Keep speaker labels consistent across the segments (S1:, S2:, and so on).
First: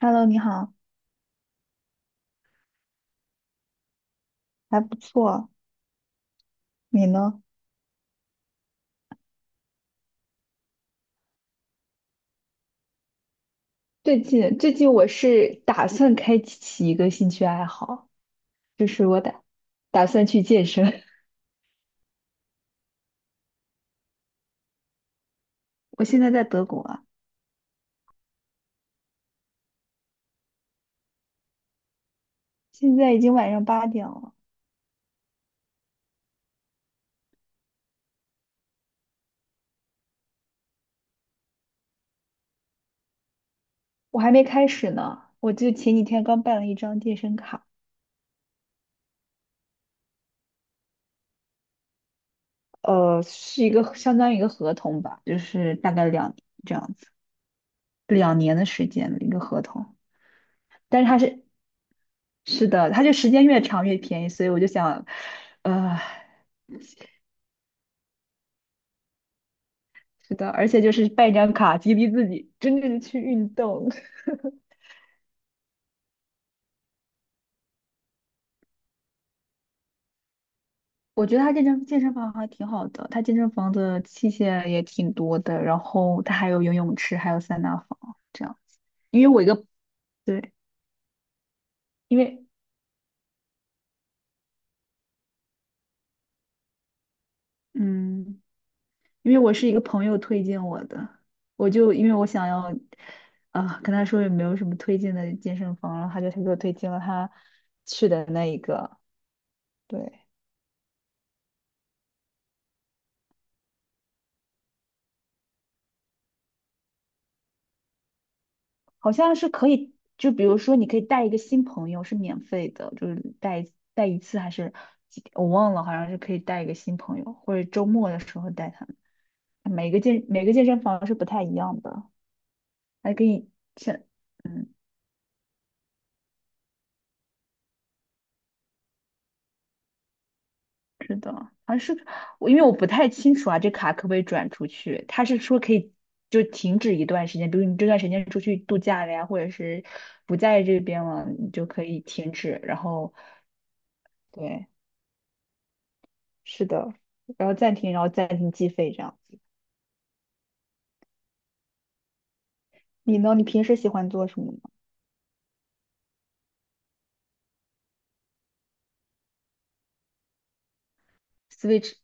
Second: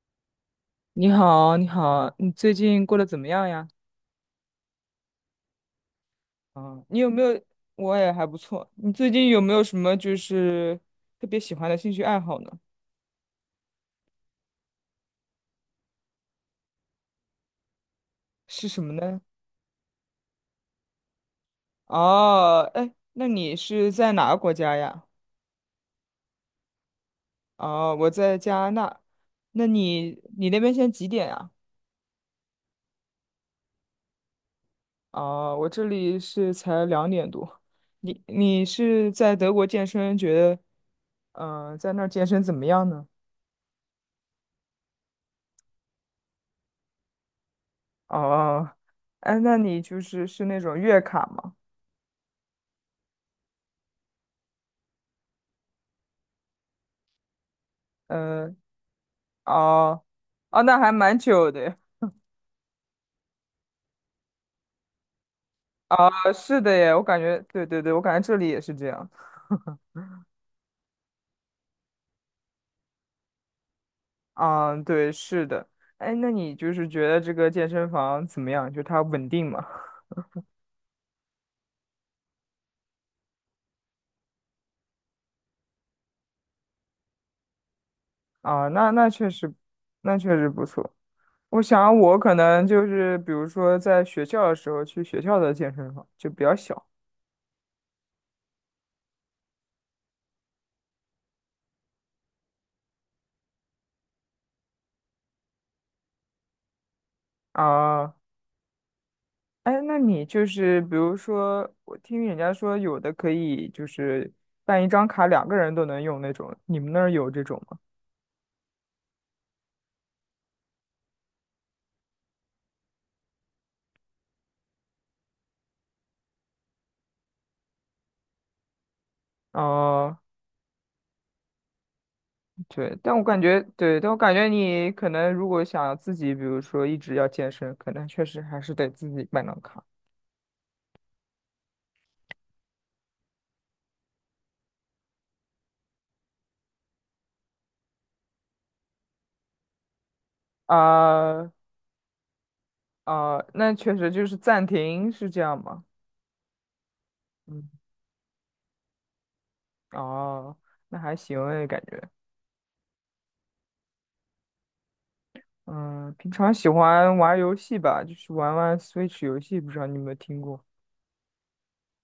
S1: Hello，你好，
S2: 你好，你好，你最近过得怎么样呀？
S1: 还不错，
S2: 啊，你
S1: 你
S2: 有没有？
S1: 呢？
S2: 我也还不错。你最近有没有什么就是特别喜欢的兴趣爱好呢？
S1: 最近我是打算开启一个兴趣爱好，
S2: 是什
S1: 就
S2: 么
S1: 是我
S2: 呢？
S1: 打算去健身，
S2: 哦，哎，那你是在哪个国家呀？
S1: 我现在在德国啊，
S2: 哦，我在加拿大。那你那边现在几点呀？
S1: 现在已经晚上8点了，
S2: 哦，我这里是才2点多。你是在德国健身，觉得在那儿健身怎么样呢？
S1: 我还没开始呢。我就前几天刚办了一张健身卡，
S2: 哦，哎，那你就是那种月卡吗？
S1: 是一个相当于一个合同吧，就是大概两这样子，两
S2: 嗯，
S1: 年的时间的一个合同。
S2: 哦，哦，那还
S1: 但是
S2: 蛮
S1: 它是
S2: 久的耶。
S1: 是的，它就时间越长越便宜，所以我就想，呃。
S2: 啊，是的耶，我感觉，对对对，我感觉这里也是这样。
S1: 是的，而且就是办一张卡激励自己，真正的去运动。
S2: 啊，对，是的。哎，那你就是觉得这个健身房怎么样？就它稳定吗？
S1: 我觉得他这张健身房还挺好的，他健身房的器械也挺多的，然后他还有游泳池，还有桑拿房这样。
S2: 啊，那
S1: 因
S2: 确
S1: 为我一
S2: 实，
S1: 个，
S2: 那确实
S1: 对，
S2: 不错。我想我
S1: 因
S2: 可
S1: 为
S2: 能就是，比如说在学校的时候去学校的健身房就比较小
S1: 嗯，因为我是一个朋友推荐我的，我就因为我想要跟他说有没有什么推荐的健身房，然后他给我推荐了他去
S2: 啊。
S1: 的那一个，
S2: 哎，那
S1: 对，
S2: 你就是比如说，我听人家说有的可以就是办一张卡，两个人都能用那种，你们那儿有这种吗？
S1: 好像是可以，就比如说你可以带一个新朋友是免费的，就是带一次还是几天我忘了，好像是可以带一个新朋友，或者周末的时候带他们。每个
S2: 哦，
S1: 健每个健身房是不太一样的，
S2: 对，
S1: 还
S2: 但我
S1: 可
S2: 感
S1: 以
S2: 觉，
S1: 像
S2: 对，但我感觉
S1: 嗯，
S2: 你可能如果想自己，比如说一直要健身，可能确实还是得自己办张卡。
S1: 是的，好像是我因为不太清楚啊，这卡可不可以转出去？他是说可以就停止一段时间，比如你这段时间出去度假了呀，或者是不在这边了，
S2: 啊，
S1: 你就可以停止，然后
S2: 啊，那确实就是暂
S1: 对。
S2: 停是这样吗？
S1: 是的，然后
S2: 嗯，
S1: 暂停，然后暂停计费这样子。
S2: 哦，那还行诶，感觉。
S1: 你呢？你平时喜欢做什么呢？
S2: 嗯，平常喜欢玩游戏吧，就是玩玩 Switch 游戏，不知道你有没有听过？
S1: Switch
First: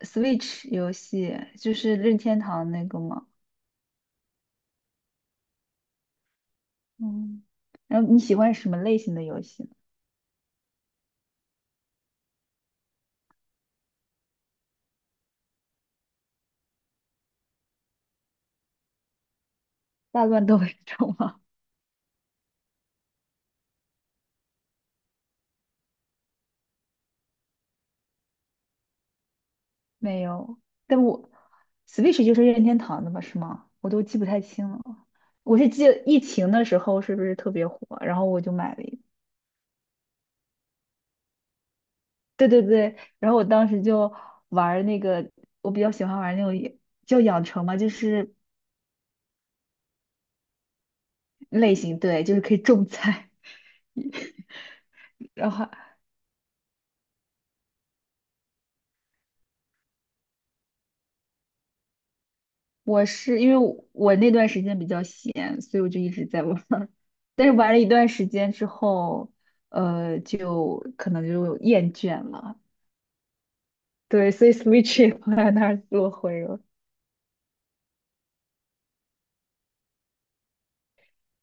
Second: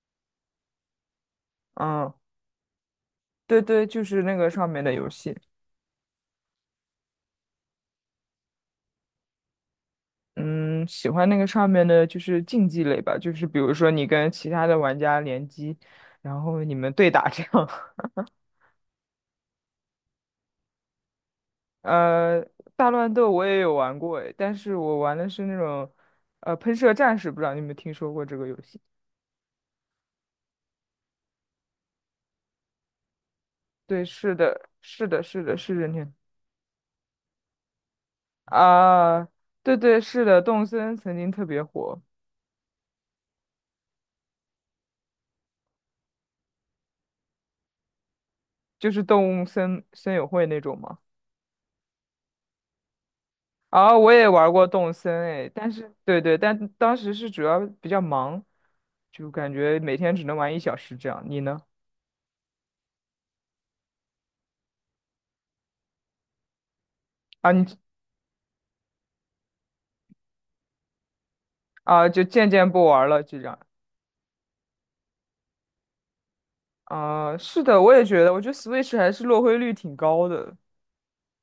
S1: Switch 游戏就是
S2: 嗯，
S1: 任天堂那个吗？
S2: 对对，就是那个上面的游戏。
S1: 嗯，然后你喜欢什么类型的游戏呢？
S2: 嗯，喜欢那个上面的就是竞技类吧，就是比如说你跟其他的玩家联机，然后你们对打这样。
S1: 大乱斗这种吗？
S2: 呃，大乱斗我也有玩过诶，但是我玩的是那种，喷射战士，不知道你有没有听说过这个游戏？
S1: 没有，但我 Switch 就是任天堂的吧？是吗？我都
S2: 对，
S1: 记不
S2: 是
S1: 太
S2: 的，
S1: 清了。
S2: 是的，是的，
S1: 我是
S2: 是
S1: 记
S2: 任
S1: 得
S2: 天。
S1: 疫情的时候是不是特别火，然后我就买了一个。
S2: 啊，对对，是的，动森曾经特别火，
S1: 对对对，然后我当时就玩儿那个，我比较喜欢玩儿那种也叫养成嘛，就是
S2: 就是动物森友会那种嘛。
S1: 类型，对，就是可以种菜。
S2: 啊，我也玩过动森 诶，
S1: 然后
S2: 但是对对，但当时是主要比较忙，就感觉每天只能玩1小时这样。你呢？
S1: 我是因为我那段时间比较闲，所以我就一直在玩儿。但
S2: 啊，
S1: 是
S2: 你
S1: 玩了一段时间之后，就可能就厌
S2: 就
S1: 倦
S2: 渐
S1: 了。
S2: 渐不玩了就这样。
S1: 对，所以 Switch 也放在那儿落灰了。
S2: 啊，是的，我也觉得，我觉得 Switch 还是落灰率挺高的。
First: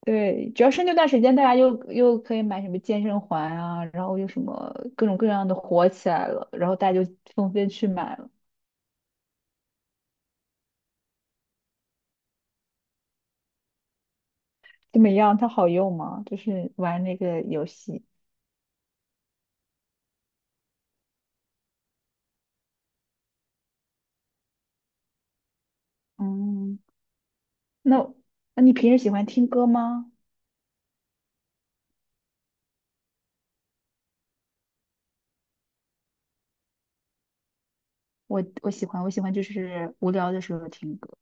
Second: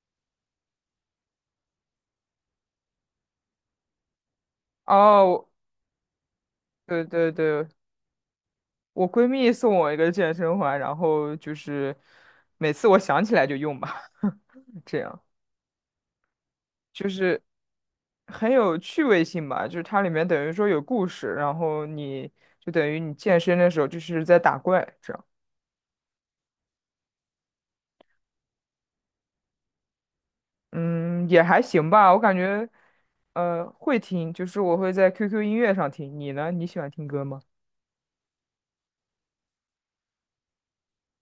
S1: 对，主要是那段时间大家又可以买什么健身环啊，然后又什么各种各
S2: 哦，
S1: 样
S2: 我
S1: 的火起来了，然后大
S2: 对
S1: 家就
S2: 对
S1: 纷
S2: 对，
S1: 纷去买了。
S2: 我闺蜜送我一个健身环，然后就是每次我想起来就用吧，这
S1: 怎么
S2: 样。
S1: 样？它好用吗？就是玩
S2: 就
S1: 那
S2: 是
S1: 个游戏。
S2: 很有趣味性吧，就是它里面等于说有故事，然后你就等于你健身的时候就是在打怪，这样。
S1: 嗯。那那你平时喜欢听歌吗？
S2: 嗯，也还行吧，我感觉，会听，就是我会在 QQ 音乐上听，你呢？你喜欢听歌吗？
S1: 我喜欢就是无聊的时候听歌。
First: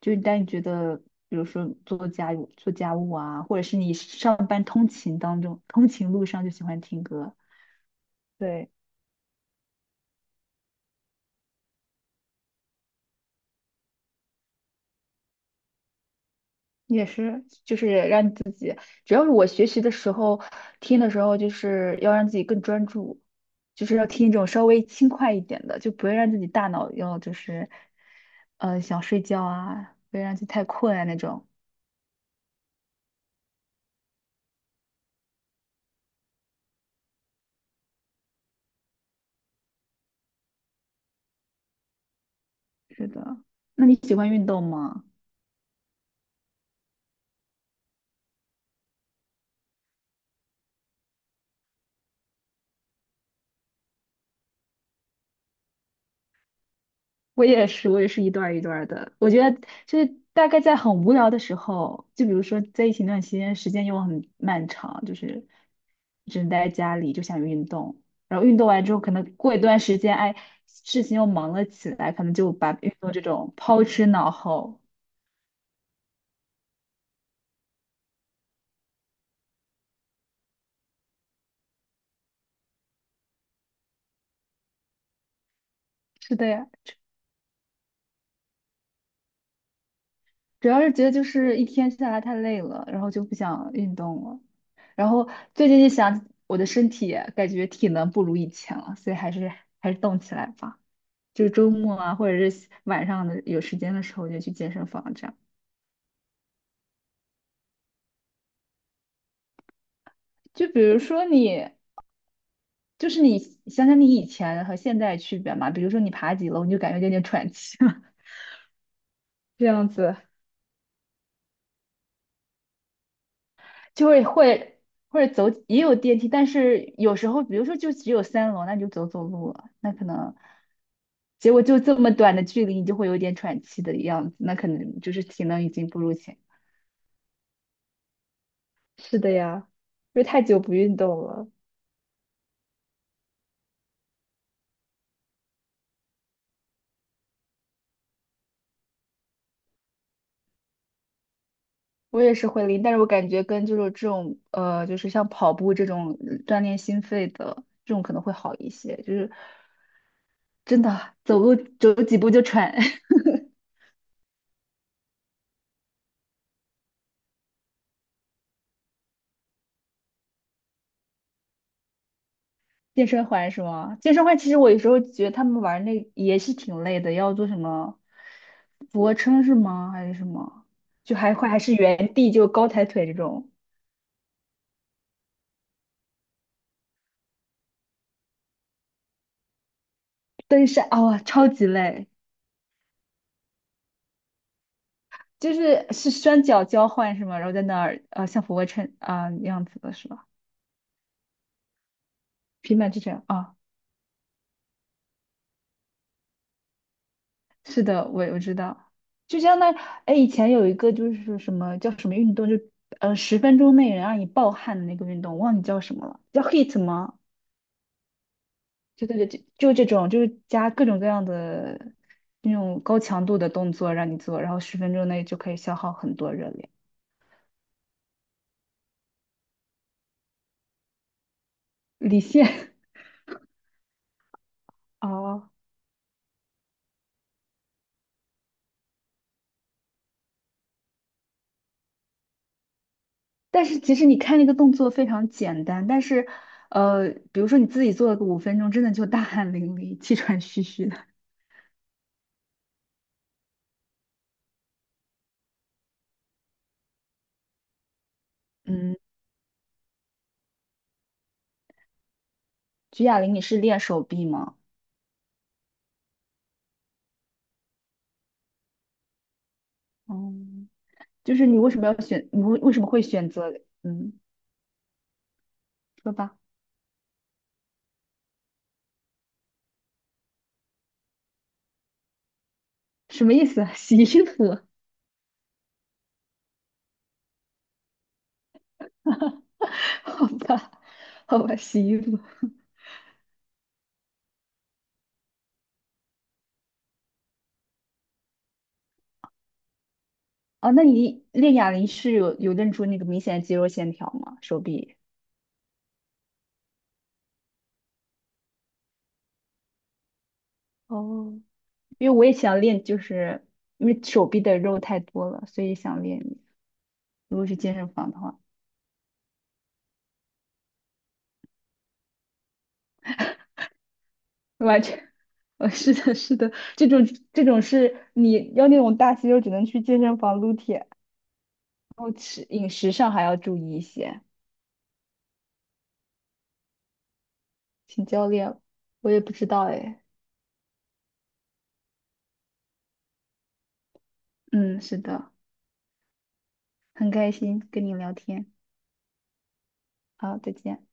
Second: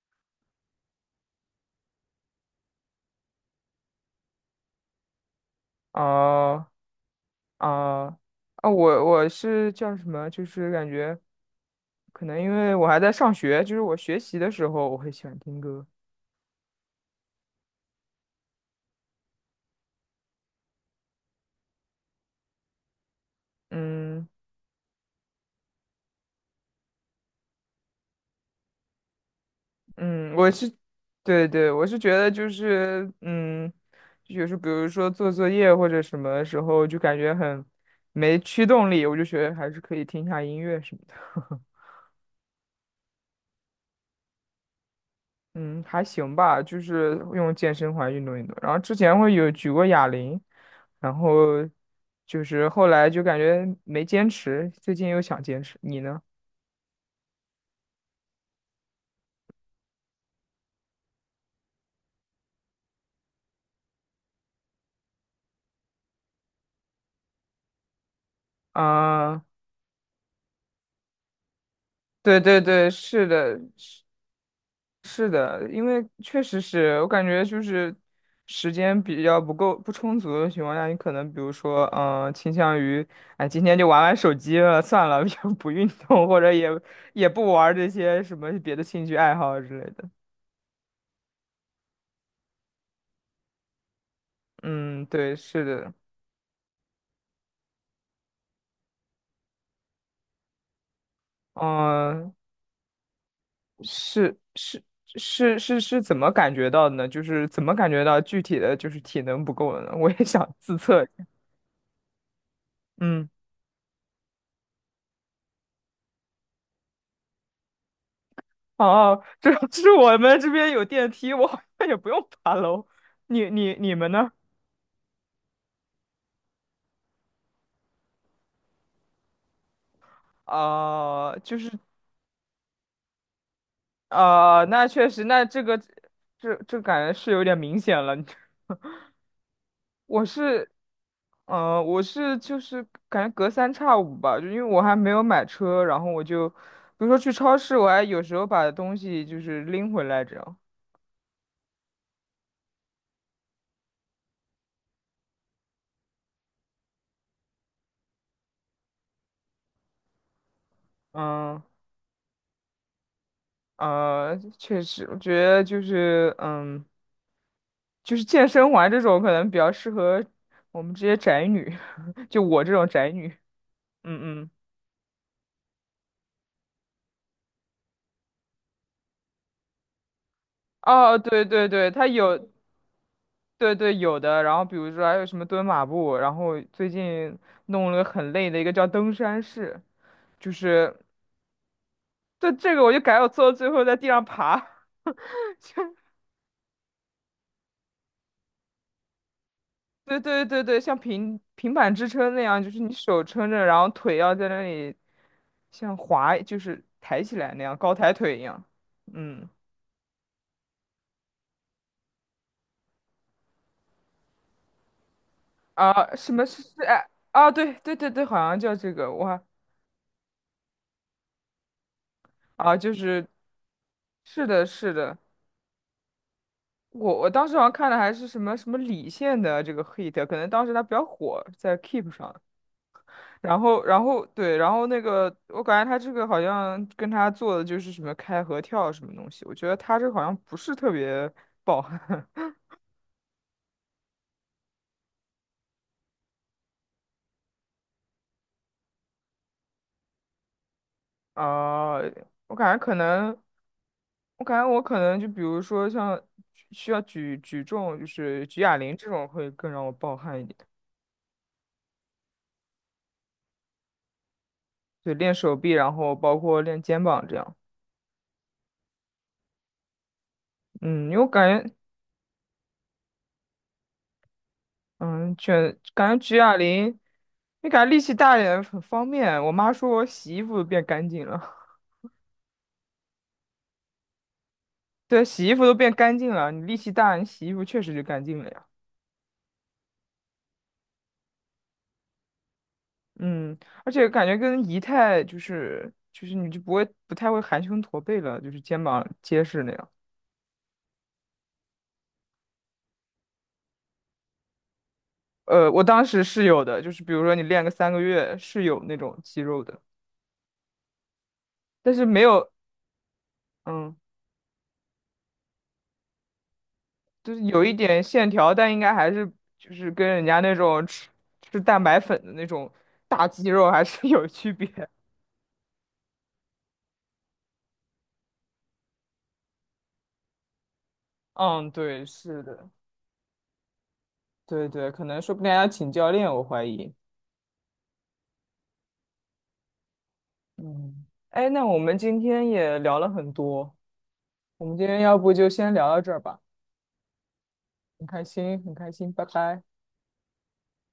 S1: 就是当你觉得，比如说做家务、做家务啊，或者是你上班通勤当中、通勤路上就喜
S2: 啊，
S1: 欢听歌。
S2: 啊，啊！
S1: 对，
S2: 我是叫什么？就是感觉，可能因为我还在上学，就是我学习的时候我会喜欢听歌。
S1: 也是，就是让你自己，主要是我学习的时候听的时候，就是要让自己更专注，就是要
S2: 嗯。
S1: 听一种稍微轻快一点的，就不会让自己大脑要就是，想睡觉啊，不要
S2: 嗯，
S1: 让自己太困啊那种。
S2: 对对，我是觉得就是，嗯，就是比如说做作业或者什么时候，就感觉很没驱动力，我就觉得还是可以听一下音乐什么的。
S1: 是的，那你喜欢运动吗？
S2: 嗯，还行吧，就是用健身环运动运动。然后之前会有举过哑铃，然后就是后来就感觉没坚持，最近又想坚持。你呢？
S1: 我也是，我也是一段儿一段儿的。我觉得就是大概在很无聊的时候，就比如说在一情那段期间，时间又很漫长，就是只能待在家里，就想运动。然后运动完之后，可能
S2: 啊、
S1: 过一段时间，哎，事情又忙了起来，可能
S2: 对
S1: 就
S2: 对
S1: 把
S2: 对，
S1: 运动这
S2: 是
S1: 种
S2: 的，
S1: 抛之脑后。
S2: 是的，因为确实是我感觉就是时间比较不够不充足的情况下，你可能比如说，嗯、倾向于，哎，今天就玩玩手机了，算了，就不运动，
S1: 是
S2: 或
S1: 的
S2: 者
S1: 呀。
S2: 也也不玩这些什么别的兴趣爱好之类的。
S1: 主要是觉得就是一天下来太累了，然后就不想运动了。
S2: 嗯，
S1: 然后
S2: 对，是
S1: 最近就
S2: 的，
S1: 想我的身体感觉体能不如以前了，所以还是动起来吧。就是周末啊，或
S2: 嗯、
S1: 者是晚上的有时间的时候
S2: 是
S1: 就去健
S2: 是
S1: 身房这样。
S2: 是怎么感觉到的呢？就是怎么感觉到具体的就是体能不够了呢？我也想
S1: 就
S2: 自
S1: 比如
S2: 测一下。
S1: 说你，就是
S2: 嗯。
S1: 你想想你以前和现在的区别嘛，比如说你爬几楼你就感觉有点喘气了，
S2: 哦，这 要
S1: 这 样
S2: 是
S1: 子。
S2: 我们这边有电梯，我好像也不用爬楼。你你
S1: 就
S2: 们
S1: 会
S2: 呢？
S1: 会或者走也有电梯，但是有时候比如说就只有3楼，那你就走走路了，那可能结
S2: 就
S1: 果
S2: 是
S1: 就这么短的距离，你就会有点喘气的样子，那
S2: 啊、
S1: 可
S2: 那
S1: 能
S2: 确
S1: 就
S2: 实，
S1: 是
S2: 那
S1: 体
S2: 这
S1: 能已
S2: 个
S1: 经不如前。
S2: 这感觉是有点明显了。
S1: 是的呀，因为
S2: 我
S1: 太久
S2: 是，
S1: 不运动了。
S2: 嗯，我是就是感觉隔三差五吧，就因为我还没有买车，然后我就，比如说去超市，我还有时候把东西就是拎回来这样。
S1: 我也是会拎，但是我感觉跟就是这种就是像跑步这种锻炼心肺的这种可能会好一些，就是真的走路
S2: 嗯
S1: 走几步就喘。
S2: 呃，确实，我觉得就是嗯。就是健身环这种可能比较适合我们这些宅女，就我这种
S1: 健
S2: 宅
S1: 身
S2: 女。
S1: 环是吗？健身环
S2: 嗯
S1: 其
S2: 嗯，
S1: 实我有时候觉得他们玩那也是挺累的，要做什么俯卧撑是吗？还是什么？就
S2: 哦，
S1: 还
S2: 对
S1: 会还
S2: 对
S1: 是
S2: 对，它
S1: 原地就
S2: 有，
S1: 高抬腿这种，
S2: 对对有的。然后比如说还有什么蹲马步，然后最近弄了个很累的一个叫登山式，就
S1: 登山
S2: 是
S1: 啊、哇超级累，
S2: 这个我就改我做到最后在地上爬。
S1: 是双脚交换是吗？然后在那儿像俯卧撑啊、样子的是
S2: 对
S1: 吧？
S2: 对对对，像平板支撑那样，就
S1: 平
S2: 是你
S1: 板支
S2: 手
S1: 撑
S2: 撑
S1: 啊，
S2: 着，然后腿要在那里像滑，就是抬起来那样，
S1: 是
S2: 高
S1: 的，
S2: 抬
S1: 我
S2: 腿
S1: 我
S2: 一
S1: 知
S2: 样。
S1: 道，就
S2: 嗯。
S1: 相当于哎以前有一个就是什么叫什么运动，就十分钟内能让你暴汗的那个运动，忘记叫什么
S2: 啊，
S1: 了，
S2: 什
S1: 叫
S2: 么是
S1: HIIT
S2: 是哎
S1: 吗？
S2: 啊？对对对对，好像叫这
S1: 就
S2: 个，
S1: 对
S2: 我
S1: 对，
S2: 还
S1: 就这种，就是加各种各样的那
S2: 啊，
S1: 种
S2: 就
S1: 高强
S2: 是
S1: 度的动作让你做，
S2: 是
S1: 然后
S2: 的，
S1: 十
S2: 是
S1: 分钟
S2: 的，
S1: 内就可以消耗很多热量，
S2: 我当时好像看的还是什么什么李现的这个 hit，可能当时他比较火，在 Keep
S1: 李
S2: 上，
S1: 现
S2: 然后对，然后 那个
S1: 哦，
S2: 我感觉他这个好像跟他做的就是什么开合跳什么东西，我觉得他这个好像不是特别爆。
S1: 但是其实你看那个动作非常简单，但是比如说你自己做了个5分钟，真的就大汗淋漓、气喘吁吁的。
S2: 啊，我感觉可能。我感觉我可能就比如说像需要举重，就是举哑铃
S1: 嗯，
S2: 这种会更让我暴汗一点。
S1: 举哑铃你是练手臂吗？
S2: 对，练手臂，然后包括练肩膀这样。
S1: 哦，
S2: 嗯，因为我
S1: 就是你
S2: 感
S1: 为
S2: 觉，
S1: 什么要选，你为什么会选择？嗯，
S2: 嗯，卷
S1: 说
S2: 感觉举
S1: 吧，
S2: 哑铃，你感觉力气大一点很方便。我妈说我洗衣服都变干净了，
S1: 什么意思啊？洗衣服？
S2: 对，洗衣服都变干净了。你力气大，你洗衣服确实就干净了呀。
S1: 好吧，好吧，洗衣服。
S2: 嗯，而且感觉跟仪态就是你就不会不太会含胸驼背了，就是肩膀结实那样。
S1: 哦，那你练哑铃是有练出那个明显的肌肉线条吗？手臂？
S2: 我当时是有的，就是比如说你练个3个月是有那种肌肉的，
S1: 哦，
S2: 但是
S1: 因为
S2: 没
S1: 我也
S2: 有，
S1: 想练，就是因
S2: 嗯，
S1: 为手臂的肉太多了，所以想练。
S2: 就
S1: 如
S2: 是
S1: 果去
S2: 有一
S1: 健身
S2: 点
S1: 房的
S2: 线
S1: 话，
S2: 条，但应该还是就是跟人家那种吃蛋白粉的那种大肌肉还是 有区别。
S1: 完全，是的，是的，这种是你要那种大肌肉，只能去健身房撸铁，然
S2: 嗯，对，
S1: 后吃
S2: 是
S1: 饮
S2: 的，
S1: 食上还要注意一些，
S2: 对对，可能说不定还要请教练，我怀疑。
S1: 请教练了我也不知道哎，
S2: 嗯，哎，那我们今天也聊了很多，我们
S1: 嗯，
S2: 今
S1: 是
S2: 天要
S1: 的，
S2: 不就先聊到这儿吧，
S1: 很开心跟你
S2: 很
S1: 聊
S2: 开
S1: 天，
S2: 心，很开心，拜拜。
S1: 好，再见。